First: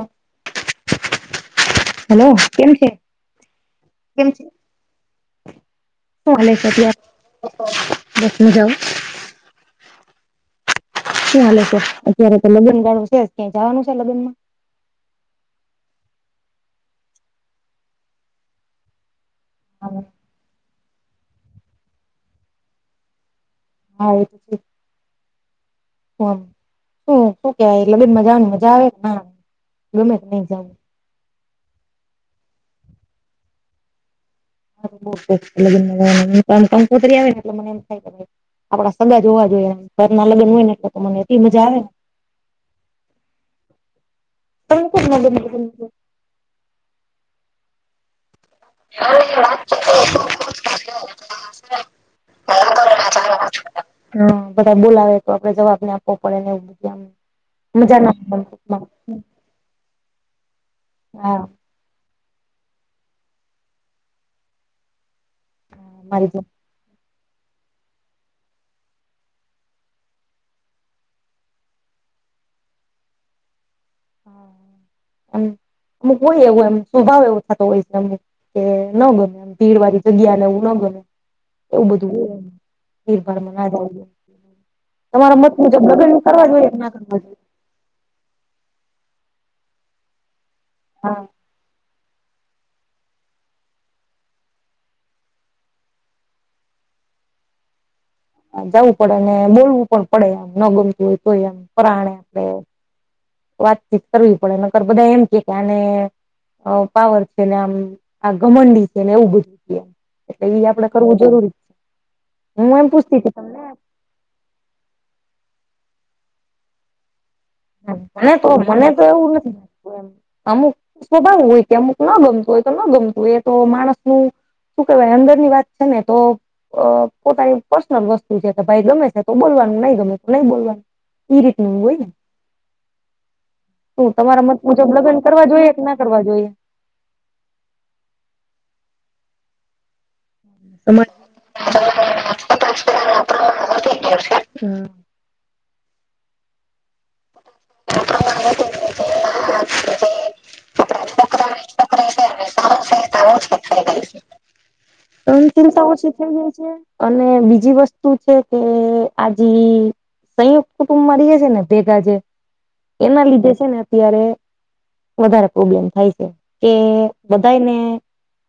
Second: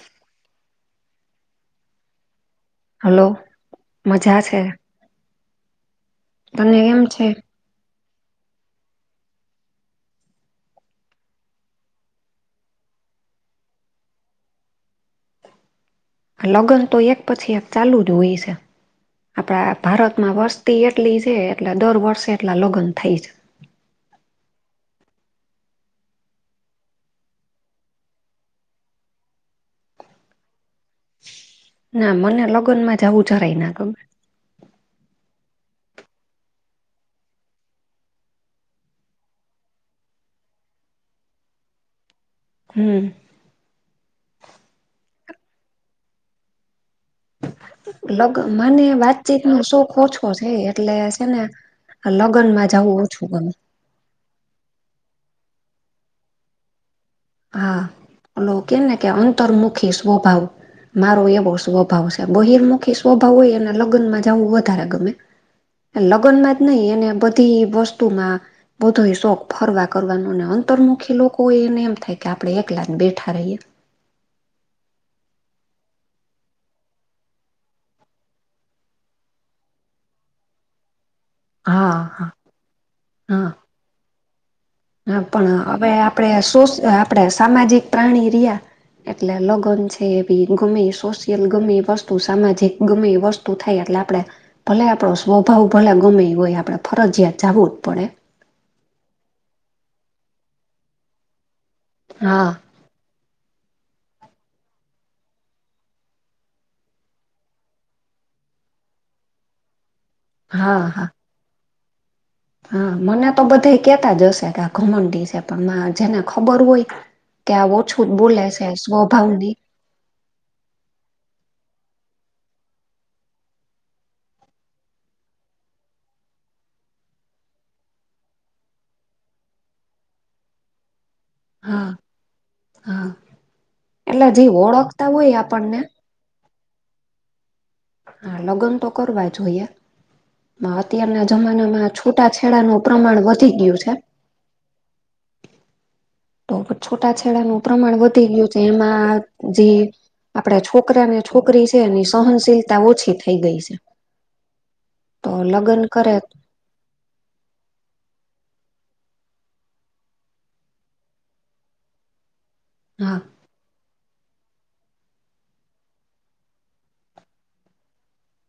ઓ [inaudible] hello. Hello મજા છે. Phone એ તને એમ છે કર્યા બેસને જાઓ. શું હાલે છે અત્યારે તો લગ્ન વાળું છે ક્યાં જવાનું છે લગ્નમાં, લગ્ન તો એક પછી એક ચાલુ જ હોય છે. આપણા ભારતમાં વસ્તી એ, એટલી છે એટલે દર વર્ષે એટલા લગ્ન થઈ જાય. હા એ તો, ઓમ શું કેવાય લબેદમાં જાવાની મજા આવે ના ગમે જ નહી જાઉં, ના મને લગ્ન માં જવું જરાય ના ગમે, [unintelligible] બઉ લગ્નમાં જવાનું આમ કંકોત્રી આવે ને એટલે મને એમ થાય કે, આપડા સગા જોવા જોઈએ ઘર ના લગ્ન હોય ને એટલે તો મને એટલી મજા આવે ને, હમ્મ. તમને કેમ ના ગમે લગ્નમાં જઉ, લગ્ન મને વાતચીત નો શોખ ઓછો છે એટલે છે ને, લગ્નમાં જાઉ ઓછું ગમે. હા બધા બોલાવે તો આપડે જવાબ ને આપવો પડે ને એવું એમ. હા ઓલો કેને કે અંતરમુખી સ્વભાવ. મારો હા એવો સ્વભાવ છે. બહિર્મુખી સ્વભાવ હોય એ અને લગ્નમાં જાવું વધારે ગમે મારી લગ્નમાં, નહી એને બધી વસ્તુમાં, બધો શોખ ફરવા કરવાનો ને અંતરમુખી લોકો હોય એને એમ થાય. આપણે એકલા બેઠા રહીએ. હ એમ અમુક હોય એવું એમ સ્વભાવ એવો થતો હોય છે ને અમુક, કે ન ગમે એમ ભીડ વાળી જગ્યા ને એવું ના ગમે. એવું હા હા બધું હા. ભીડભાડમા ના જાય. હા પણ હવે આપણે સો ના કરવા આપણેે જોઈએ સામાજિક, પ્રાણી રહિયા એટલે લગ્ન છે એ બી ગમે હા સોશિયલ ગમે, ત સામાજિક ગમે એ વસ્તુ થાય એટલે આપડણે, ભલે આપણો સ્વભાવ ભલે ગમે હોય આપણે ફરજિયાત જવું જ પડે. જવું પડે અને બોલવું પણ પડે એમ ન ગમતું હોય તો એમ પરાણે આપડે. હા વાતચીત કરવી પડે નકર બધા એમ કે કે આને, પાવર છે ને આમ આ ઘમંડી છેને એવું બધું છે એટલે એ હા આપડે હા. કરવું જરૂરી છે. હા મને તો બધા કેતા જ હશે કે આ ઘમંડી છે પણ જેને ખબર હોય, કે ઓછું મને બોલે તો છે મને તો સ્વભાવ એવું નથી નહી, લાગતું અમુક સ્વભાવ હોય કે અમુક ના ગમતું હોય તો ન ગમતું હોય એ તો માણસ નું, શું કહેવાય અંદર ની વાત છે ને તો, અ પોતાની પર્સનલ વસ્તુ છે કે ભાઈ ગમે છે તો બોલવાનું નહી ગમે તો નહી બોલવાનું. એ રીતેનું હા હોઈ ને. હા. શું એટલે જે તમારા મત મુજબ ઓળખતા લગ્ન હોય કરવા જોઈએ કે આપણને ના કરવા જોઈએ. હા લગ્ન તો કરવા જોઈએ અત્યારના, જમાનામાં છૂટાંછેડાનું પ્રમાણ વધી ગયું છે. હમ [inaudible] તો છૂટાછેડાનું પ્રમાણ વધી ગયું છે એમાં જે, આપડા છોકરાને છોકરી છે એની સહનશીલતા ઓછી થઈ ગઈ છે. તો અ લગ્ન ચિંતા ઓછી કરે થઈ જાય છે. અને બીજી વસ્તુ છે કે આજ સંયુક્ત કુટુંબમાં રએ છે ને ભેગા જે હા એના લીધે છે ને અત્યારે, વધારે પ્રોબ્લેમ થાય છે કે બધાને,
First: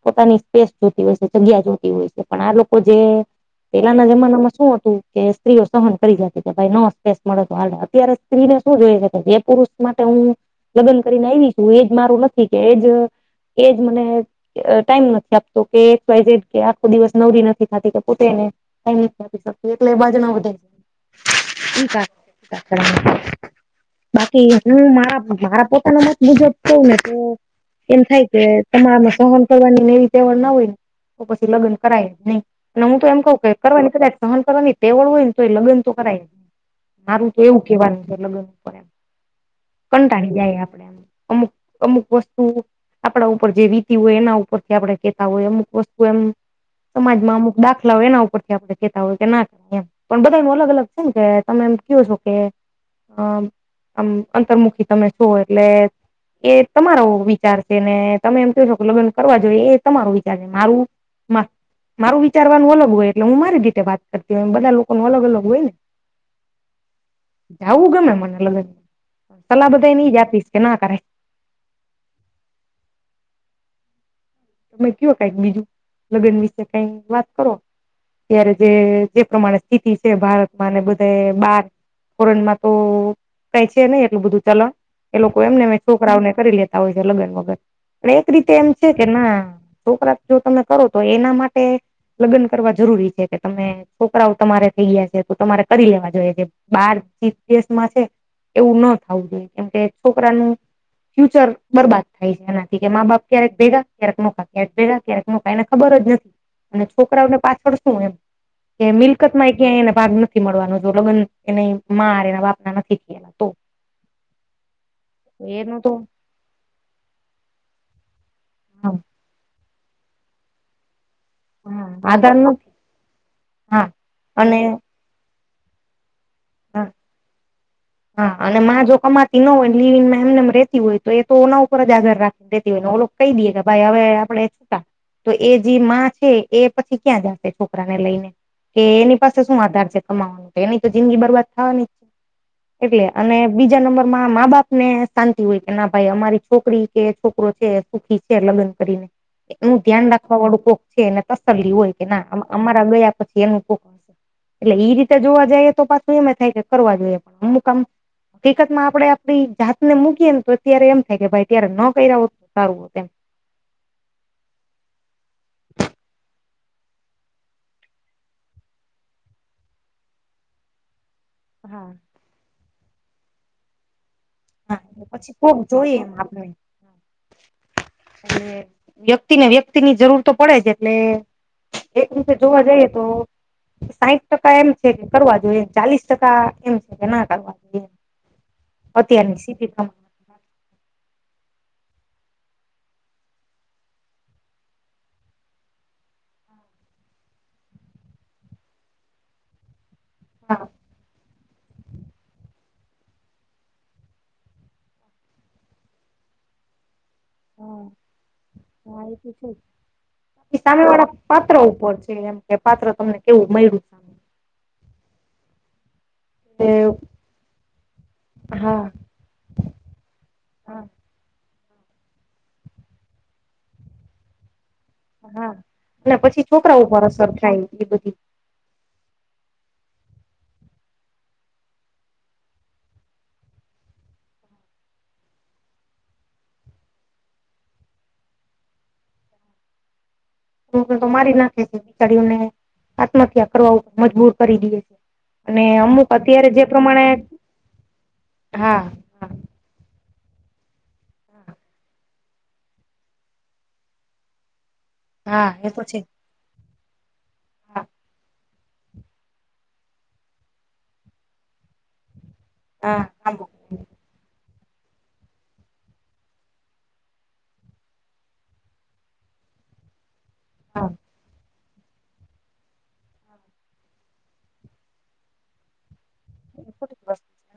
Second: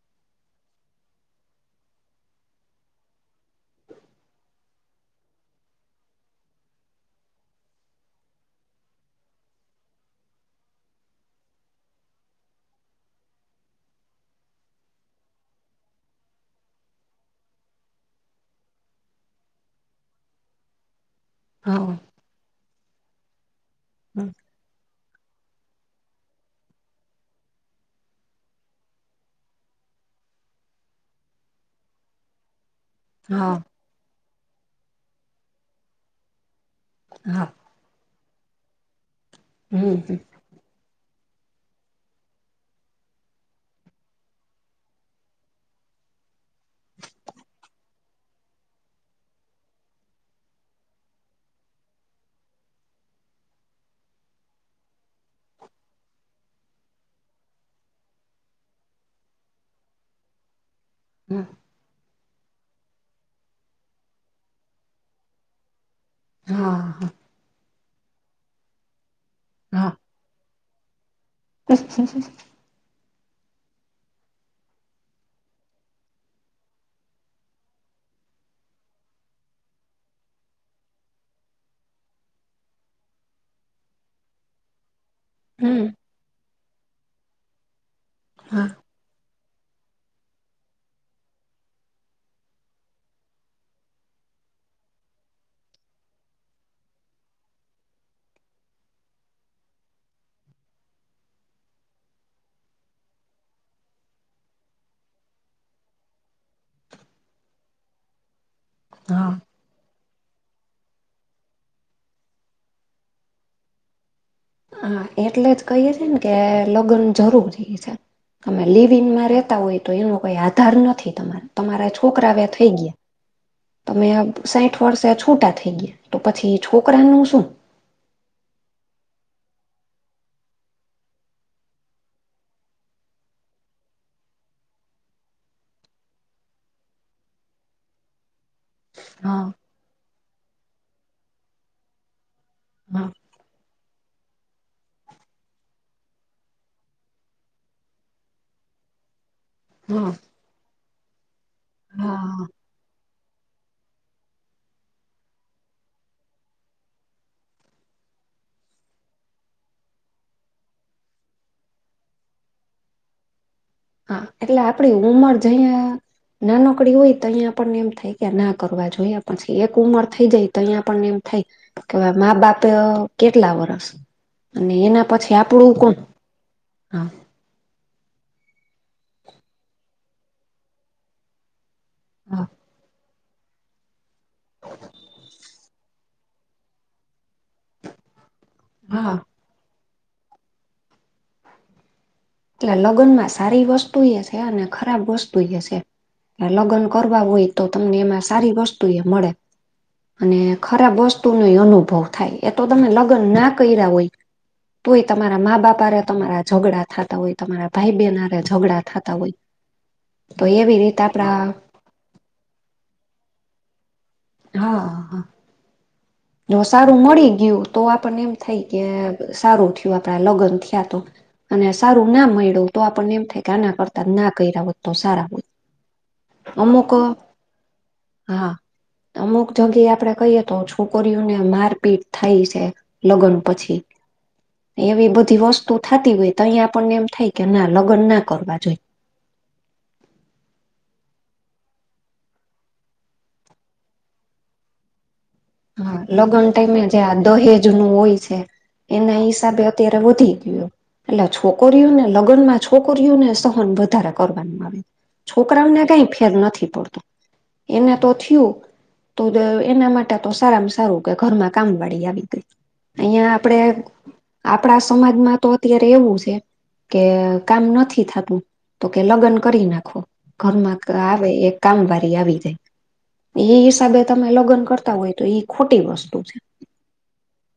પોતાની સ્પેસ જોતી હોય છે જગ્યા જોતી હોય છે પણ આ લોકો જે, પેલાના જમાનામાં શું હતું કે સ્ત્રીઓ સહન કરી જતી કે ભાઈ નો સ્પેસ મળે તો હાલ અત્યારે, સ્ત્રીને શું જોઈ છે જે પુરુષ માટે હું, લગ્ન કરીને આયવી છું એજ મારું નક્કી કે એજ એજ મને ટાઈમ નથી આપતો કે એક્ષ વાય ઝેડ કે આખો દિવસ નવરી નથી થાતી કે પોતે એને ટાઈમ નથી આપી શકતી એટલે એ બાજુ ન વઢે. ઈ હા કા [inaudible] બાકી હું મારા મારા પોતાના મત મુજબ કઉને તો એમ થાય કે તમારામાં આમ સહન કરવાની એવી તેવડ ન હોય ને તો પછી લગન કરાય જ નઈ અને હું તો એમ કઉ કે હા કરવાની કદાચ સહન કરવાની ટેવો હોય ને તો લગ્ન તો કરાય મારું તો હા એવું. કેવાનું છે [inaudible] હમ કંટાળી જાય આપણેે. અમુક અમુક વસ્તુ આપણા ઉપર જે વીતી હોય એના ઉપરથી આપણે કેતા હોય અમુક વ એમ સમાજમાં અમુક દાખલાઓ એના ઉપરથી આપણે કહેતા હોય કે ના કરીએ એમ. પણ બધાયનુ આમ અલગ-અલગ છે ને કે તમે એમ કયો છો કે હ આમ અંતરમુખી તમે છો એટલે એ તમારો વિચાર છે ને તમે એમ કયો છો કે લગન કરવા જોઈએ એ તમારો વિચાર છે મારું મા મારું વિચારવાનું અલગ હોય એટલે હું મારી રીતે વાત કરતી હોય બધા લોકોનું અલગ-અલગ હોય ને. હા હા. જાવું ગમે મને લગન સલાહ બધાયને ઈ જ આપીશ કે ના કરાય. અચ્છ [inaudible] તમે કયો કંઈક બીજું લગન વિશે કઈ વાત કરો. ત્યારે જે જે પ્રમાણે સ્થિતિ છે ભારતમાં અને બધે બાર ફોરેનમાં તો કાય છે ને એટલું બધું ચલણ. એ લોકો એમને હમ છોકરાઓને કરી લેતાં હોય છે લગન વગન પણ એક રીતે એમ હા છે કે ના છોકરા જો તમે કરો તો એના માટે લગન કરવા જરૂરી છે કે તમે છોકરાઓ તમારે થઈ ગયા છે તો તમારે કરી લેવા જોઈએ જે બાર ચી ગેસ્ટમા છે. એવું ન થાવું જોઈએ કેમકે છોકરાનું ફ્યુચર બરબાદ થાય છે એનાથી કે મા બાપ ક્યારેક ભેગા ક્યારેક મો ક્યારેક ભેગા ક્યારેક મોટા એને ખબર જ નથી અને છોકરાઓનું પાછળ શું એમ. એ હા મિલકતમાં એ ક્યાય એને ભાગ નથી મળવાનો જો લગન એને મા હારે એના બાપના નથી થયાં તો. [inaudible] હા એટલે જ એનું તો કહીએ છે ને કે લગન જરૂરી છે. તમે હા લિવિનમાં રેતા હોય તો એનો કોઈ આધાર નથી તમાર. હા તમારા છોકરા આધાર અવે નથી થઈ ગયા હા તમે અવે અને સાઈઠ વર્ષે છૂટા થઈ ગયા. તો પછી હા છોકરાનું શું? હા અને મા જો કમાતી ન હોય લીવિંગમાં એમને એમ રેતી હોય તો એ તો ઓના ઉપર જ આધાર રાખ દેતી હોય ને ઓલો કહી દીએ કે ભાઈ અવે આપડે છુટા. તો એ જે માં છે એ પછી ક્યાં જાશે છોકરાને લઈને? કે એની પાસે હા. શું આધાર છે કમાવાનો, એની તો જિંદગી બરબાદ થાવાની જ. એટલે હા અને બીજા નંબર મા બાપને શાંતિ હોય કે ના ભાઈ અમારી છોકરી કે છોકરો છે એ સુખી છે લગ્ન કરીને એનું ધ્યાન હા રાખવાવાળું કોક છે એને તસ્સલી હોય કે ના હા અમારા ગયા પછી એનું કોક એટલે ઈ રીતે જોવા જાઈએ તો પાછું એમે થાય કે કરવા જોઈએ અમુક આમ હકીકતમાં આપડે આપણી જાતને મૂકીએન તો અત્યારે એમ થાય કે ભાઈ ત્યારે ન કર્યા હોત. સારું હોત એમ. હા એટલે આપડી ઉમર જઈએ. નાનકડી હોય તો અહીંયા આપણને એમ થાય કે ના કરવા જોઈએ પછી એક ઉંમર થઈ જાય તો અહીંયા આપણને એમ થાય હા કે મા બાપ અ કેટલા વર્ષ અને હા એના પછી કોક આપણું કોણ જોઈએ એમ આપણે હ. એટલે વ્યક્તિને વ્યક્તિની જરૂર તો પડે જ એટલે એક રીતે હા જોવા જાઈએ તો સાઈઠ ટકા એમ છે કે કરવા જોઈએ ચાલીસ ટકા એમ છે કે ના કરવા જોઈએ. હા. [unintelligible] એટલે લગ્નમાં સારી વસ્તુ યે છે અને ખરાબ વસ્તુ યે છે. લગ્ન કરવા હોય તો તમને એમાં સારી વસ્તુ એય મળે. અને હા ખરાબ વસ્તુ નોય અનુભવ થાય. તો તમે લગ્ન ના કર્યા હોય. તોય તમારા મા બાપા હારે તમારા ઝઘડા થાતા હોય તમારા ભાઈ હા બેન હાતે ઝઘડા એ થતા તો હોય. છે તો એવી સામે રીતે વાળા આપડા પાત્ર ઉપર છે એમ કે પાત્ર તમને કેવું મળ્યું. સામે. હ હા. જો સારું મળી ગયું તો આપણને એમ થાય હા કે સારું થયું આપણા લગ્ન હા થયા તો. અને સારું ના મળ્યું તો આપણને એમ થાય કે આના કરતા ના કર્યા હોત. તો સારા હોય હા અને પછી છોકરા અમુક ઉપર અસર થાય એ બધી હા અમુક [unintelligible] આપડે કઈએ તો છું. છોકરીઓને મારપીટ થાય છે લગ્ન પછી. એવી બધી વસ્તુ થતી હોય તો અહીંયા આપણને એમ થાય કે ના લગ્ન ના કરવા જોઈએ. તો મારી નાખે છે બિચારીઓને આત્મહત્યા કરવા ઉપર મજબૂર કરી દેએ છે. અને હા અમુક લગન અત્યારે ટાઈમે જે પ્રમાણે દહેજ નું હોય છે હા એના હા હિસાબે તેરવો થઈ ગયો. એટલે છોકરીઓને લગ્નમાં છોકરીઓને સહન વધારે કરવાનું આવે. હા એ તો છોકરાઓને છે કાઈ ફેર નથી પડતો હા એને તો થયું તોત એના માટે તો સારામાં સારું કે ઘરમાં કામ વાળી આવી ગઈ. અહિયાં હા આપડે આપણા સમાજમાં તો અત્યારે એવું છે. કે કામ નથી થતું તો કે લગ્ન કરી નાખો ઘરમાં હા આવે એ કામ વારી આવી જાય એ હિસાબે તમે લગન કરતા હોય તો એ ખોટી વસ્તુ છે.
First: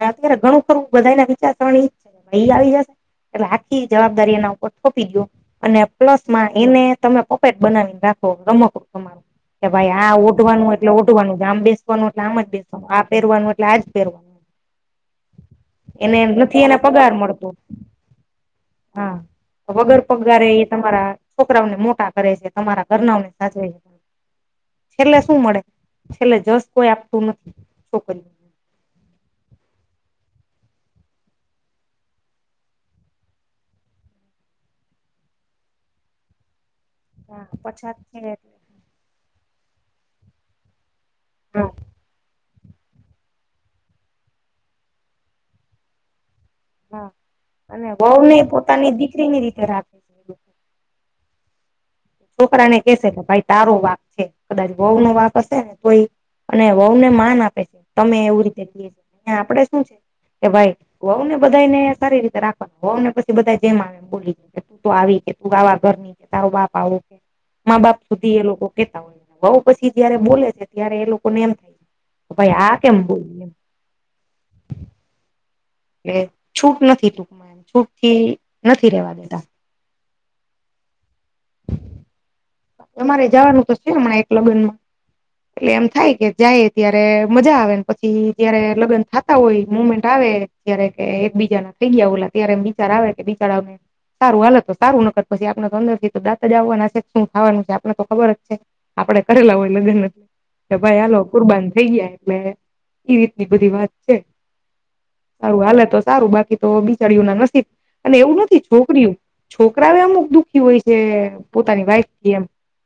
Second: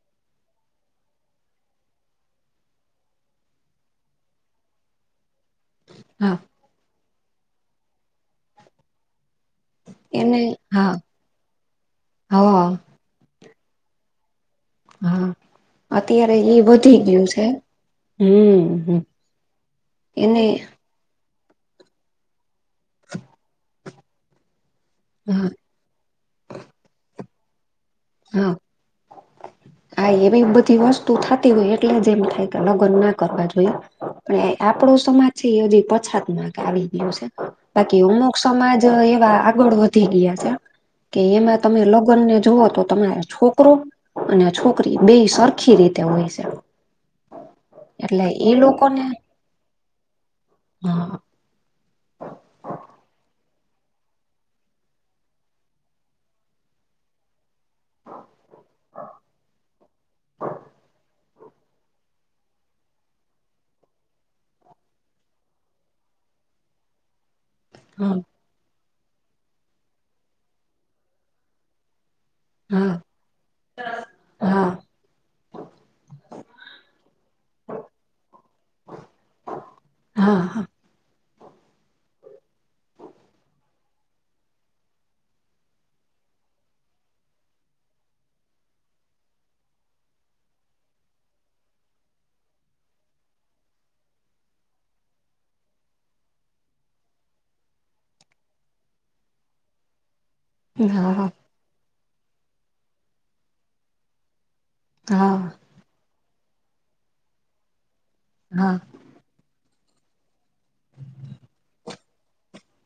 અત્યારે ઘણું ખરું બધા ના વિચારસરણી ભાઈ આવી જશે એટલે આખી જવાબદારી એને ોપી દયો અને પ્લસ હા માં એને તમે પોકેટ બનાવીને રાખો રમક તમારું કે ભાઈ આ એને ઓઢવાનું હા એટલે ઓઢવાનું જ આમ બેસવાનું એટલે આમ જ હા બેસવાનું આ પહેરવાનું એટલે આ જ પહેરવાનું હા એને અત્યારે એ નથી એને વધી પગાર ગયું છે મળતો હમ હમ હા તો વગર એને પગારે એ તમારા છોકરાઓને મોટા કરે છે તમારા ઘરનાઓને સાજવે છે છેલ્લે શું હા મળે છેલ્લે જસ કોઈ આપતું નથી છોકરીને હા હા એવી બધી વસ્તુ થતી હોય એટલે જ એમ થાય કે લગ્ન ના કરવા જોઈએ પણ આપડો સમાજ છે એજી પછાત માં આવી ગયું છે હા પછાત બાકી છે અમુક એટલે સમાજ એવા આગળ વધી ગયા છે. કે એમાં હા તમે લગ્ન ને જુઓ તો તમારા છોકરો અને છોકરી બે સરખી રીતે હોય છે. હા અને બહ એટલે ને એ પોતાની લોકોને દીકરી ની રીતે રાખ હા છોકરાને કેશે ભાઈ તારો વાક છે કદાચ વઉ નો વાક હશે ને કોઈ અને વહઉને માન આપે છે તમે એવું રીતે ક છે અ આપડે શું છે કે ભાઈ હોહવ ને બધા ને સારી રીતે રાખવાનું હોવ ને પછી બધા જેમ આવે બોલી તું તો આવી કે તું આાવા ઘરની છે તારું બાપ આવું કે મા બાપ હા સુધી એ લોકો કેતા હોયને બઉ પછી જયારે બોલે છે ત્યારે એ લોકોને એમ થાય છે ભાઈ આ હા કેમ બોલ એમ હા એ છૂટ નથી ટૂંકમાં એમ છૂટ થી નથી રેવા દેતા હા હા તમારે જવાનું તો છે હમણાં એક લગ્નમાં એટલે એમ થાય કે જાઈએ ત્યારે મજા આવે, ને પછી જયારે લગ્ન થાતા હોય, મુમેન્ટ આવે જયારે કે એક બીજા ના થઇ ગયા ઓલા ત્યારે એમ આવે કે બિચારવને સારું હાલત તો સારું નકર પછી આપણા અંદર થી તો દાંત જ આવવાના સે. શું થાવાનું છે આપણે તો ખબર જ છે. આપડે કરેલા હોય લગ્ન [unintelligible] કે ભાઈ હાલો હા કુરબાન થઇ ગયા, એટલે ઈ રીતની બધી વાત છે. હા સારું હાલે તો સારું, બાકી તો બિચારીઓના નસીબ, પણ એવું નથી હા છોકરીયું છોકરાવ એ અમુક દુઃખી હોય છે પોતાની વાઈફ થી એમ.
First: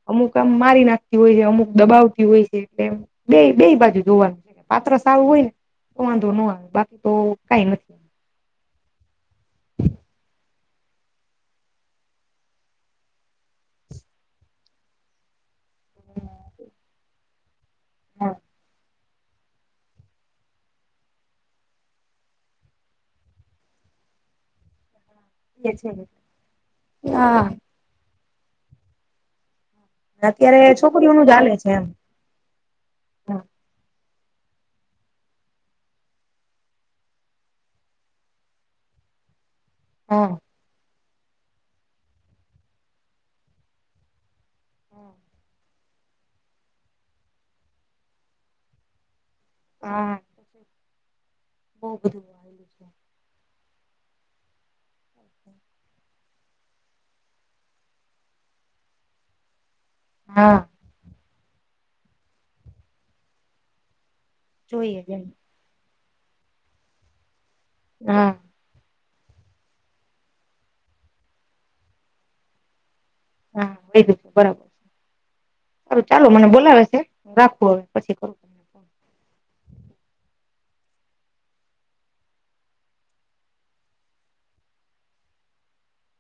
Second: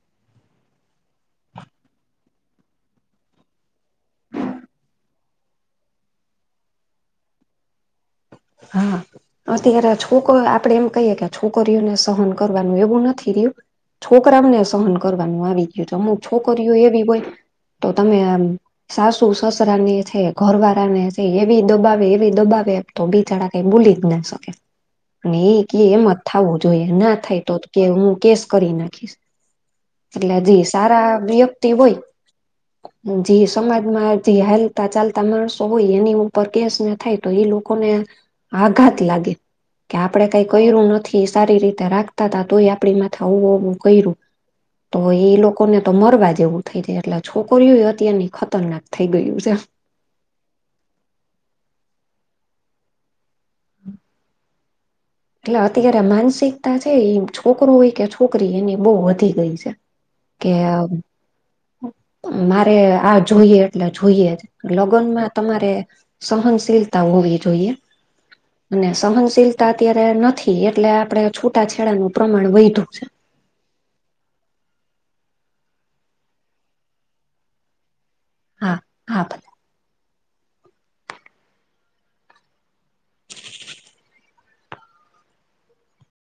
અમુક આમ મારી નાખતી હોય હે, અમુક દબાવતી હોય છે એટલે એમ બેય-બેય બાજુ જોવાનું છે, પાત્ર સારું હોય ને તો વાંધો ન આવે, બાકી તો કાંઈ નથ હા. અત્યારે છોક આપડે એમ કહીયે કે છોકરીઓને સહન કરવાનું એવું નથી રહ્યું છોકરાઓને સહન કરવાનું આવી ગયું છે, અમુક છોકરીઓ એવી હોય તો તમે હા આમ સાસુ-સસરા ને છે, ઘર વાળા ને છે, એવી દબાવે એવી દબાવે તો બિચારા કઈ બોલી જ ના શકે, અને ઈ એ કયે છે એમ જ થાવું જોઈ, ના થાય હા તો-તો કે હું કેસ કરી નાખીશ. એટલે હજી અત્યારે સારા છોકરીઓનું જ હાલે વ્યક્તિ છે એમ હોય જે સમાજમાં જે હાલતા ચાલતા માણસો હોય એની ઉપર કેસ ના થાય તો એ લોક કો ને આઘાત લાગે, કે આપણે હા કાંઈ કયરું નથી, સારી રીતે રાખતા તા તોય આપડી માથા આવ-આવું કયરું તો એ લોક કોને તો મરવા જેવું થઇ જાય, એટલે છોકરીયું અત્યારની ખતરનાક થઇ ગયું છે. હા. બહુ બધું [inaudible] [inaudible] એટલે અત્યારે માનસિકતા છે ઈ છોકરો હોય કે છોકરી એની બહુ વધી ગઈ છે. કે હા મારે આ જોઈએ એટલે જોઈએ જ. જોઈએ લગ્ન એમ. માં તમારે સહનશીલતા હોવી જોઈએ. હા. અને સહનશીલતા અત્યારે નથી એટલે આપડે છૂટાછેડાનું પ્રમાણ વયધું છે. હા [unintelligible] બરાબર. કરું ચાલો મને બોલાવે સે, રાખું હવે પછી કરું. તમને હા, ફોન હા ભલે.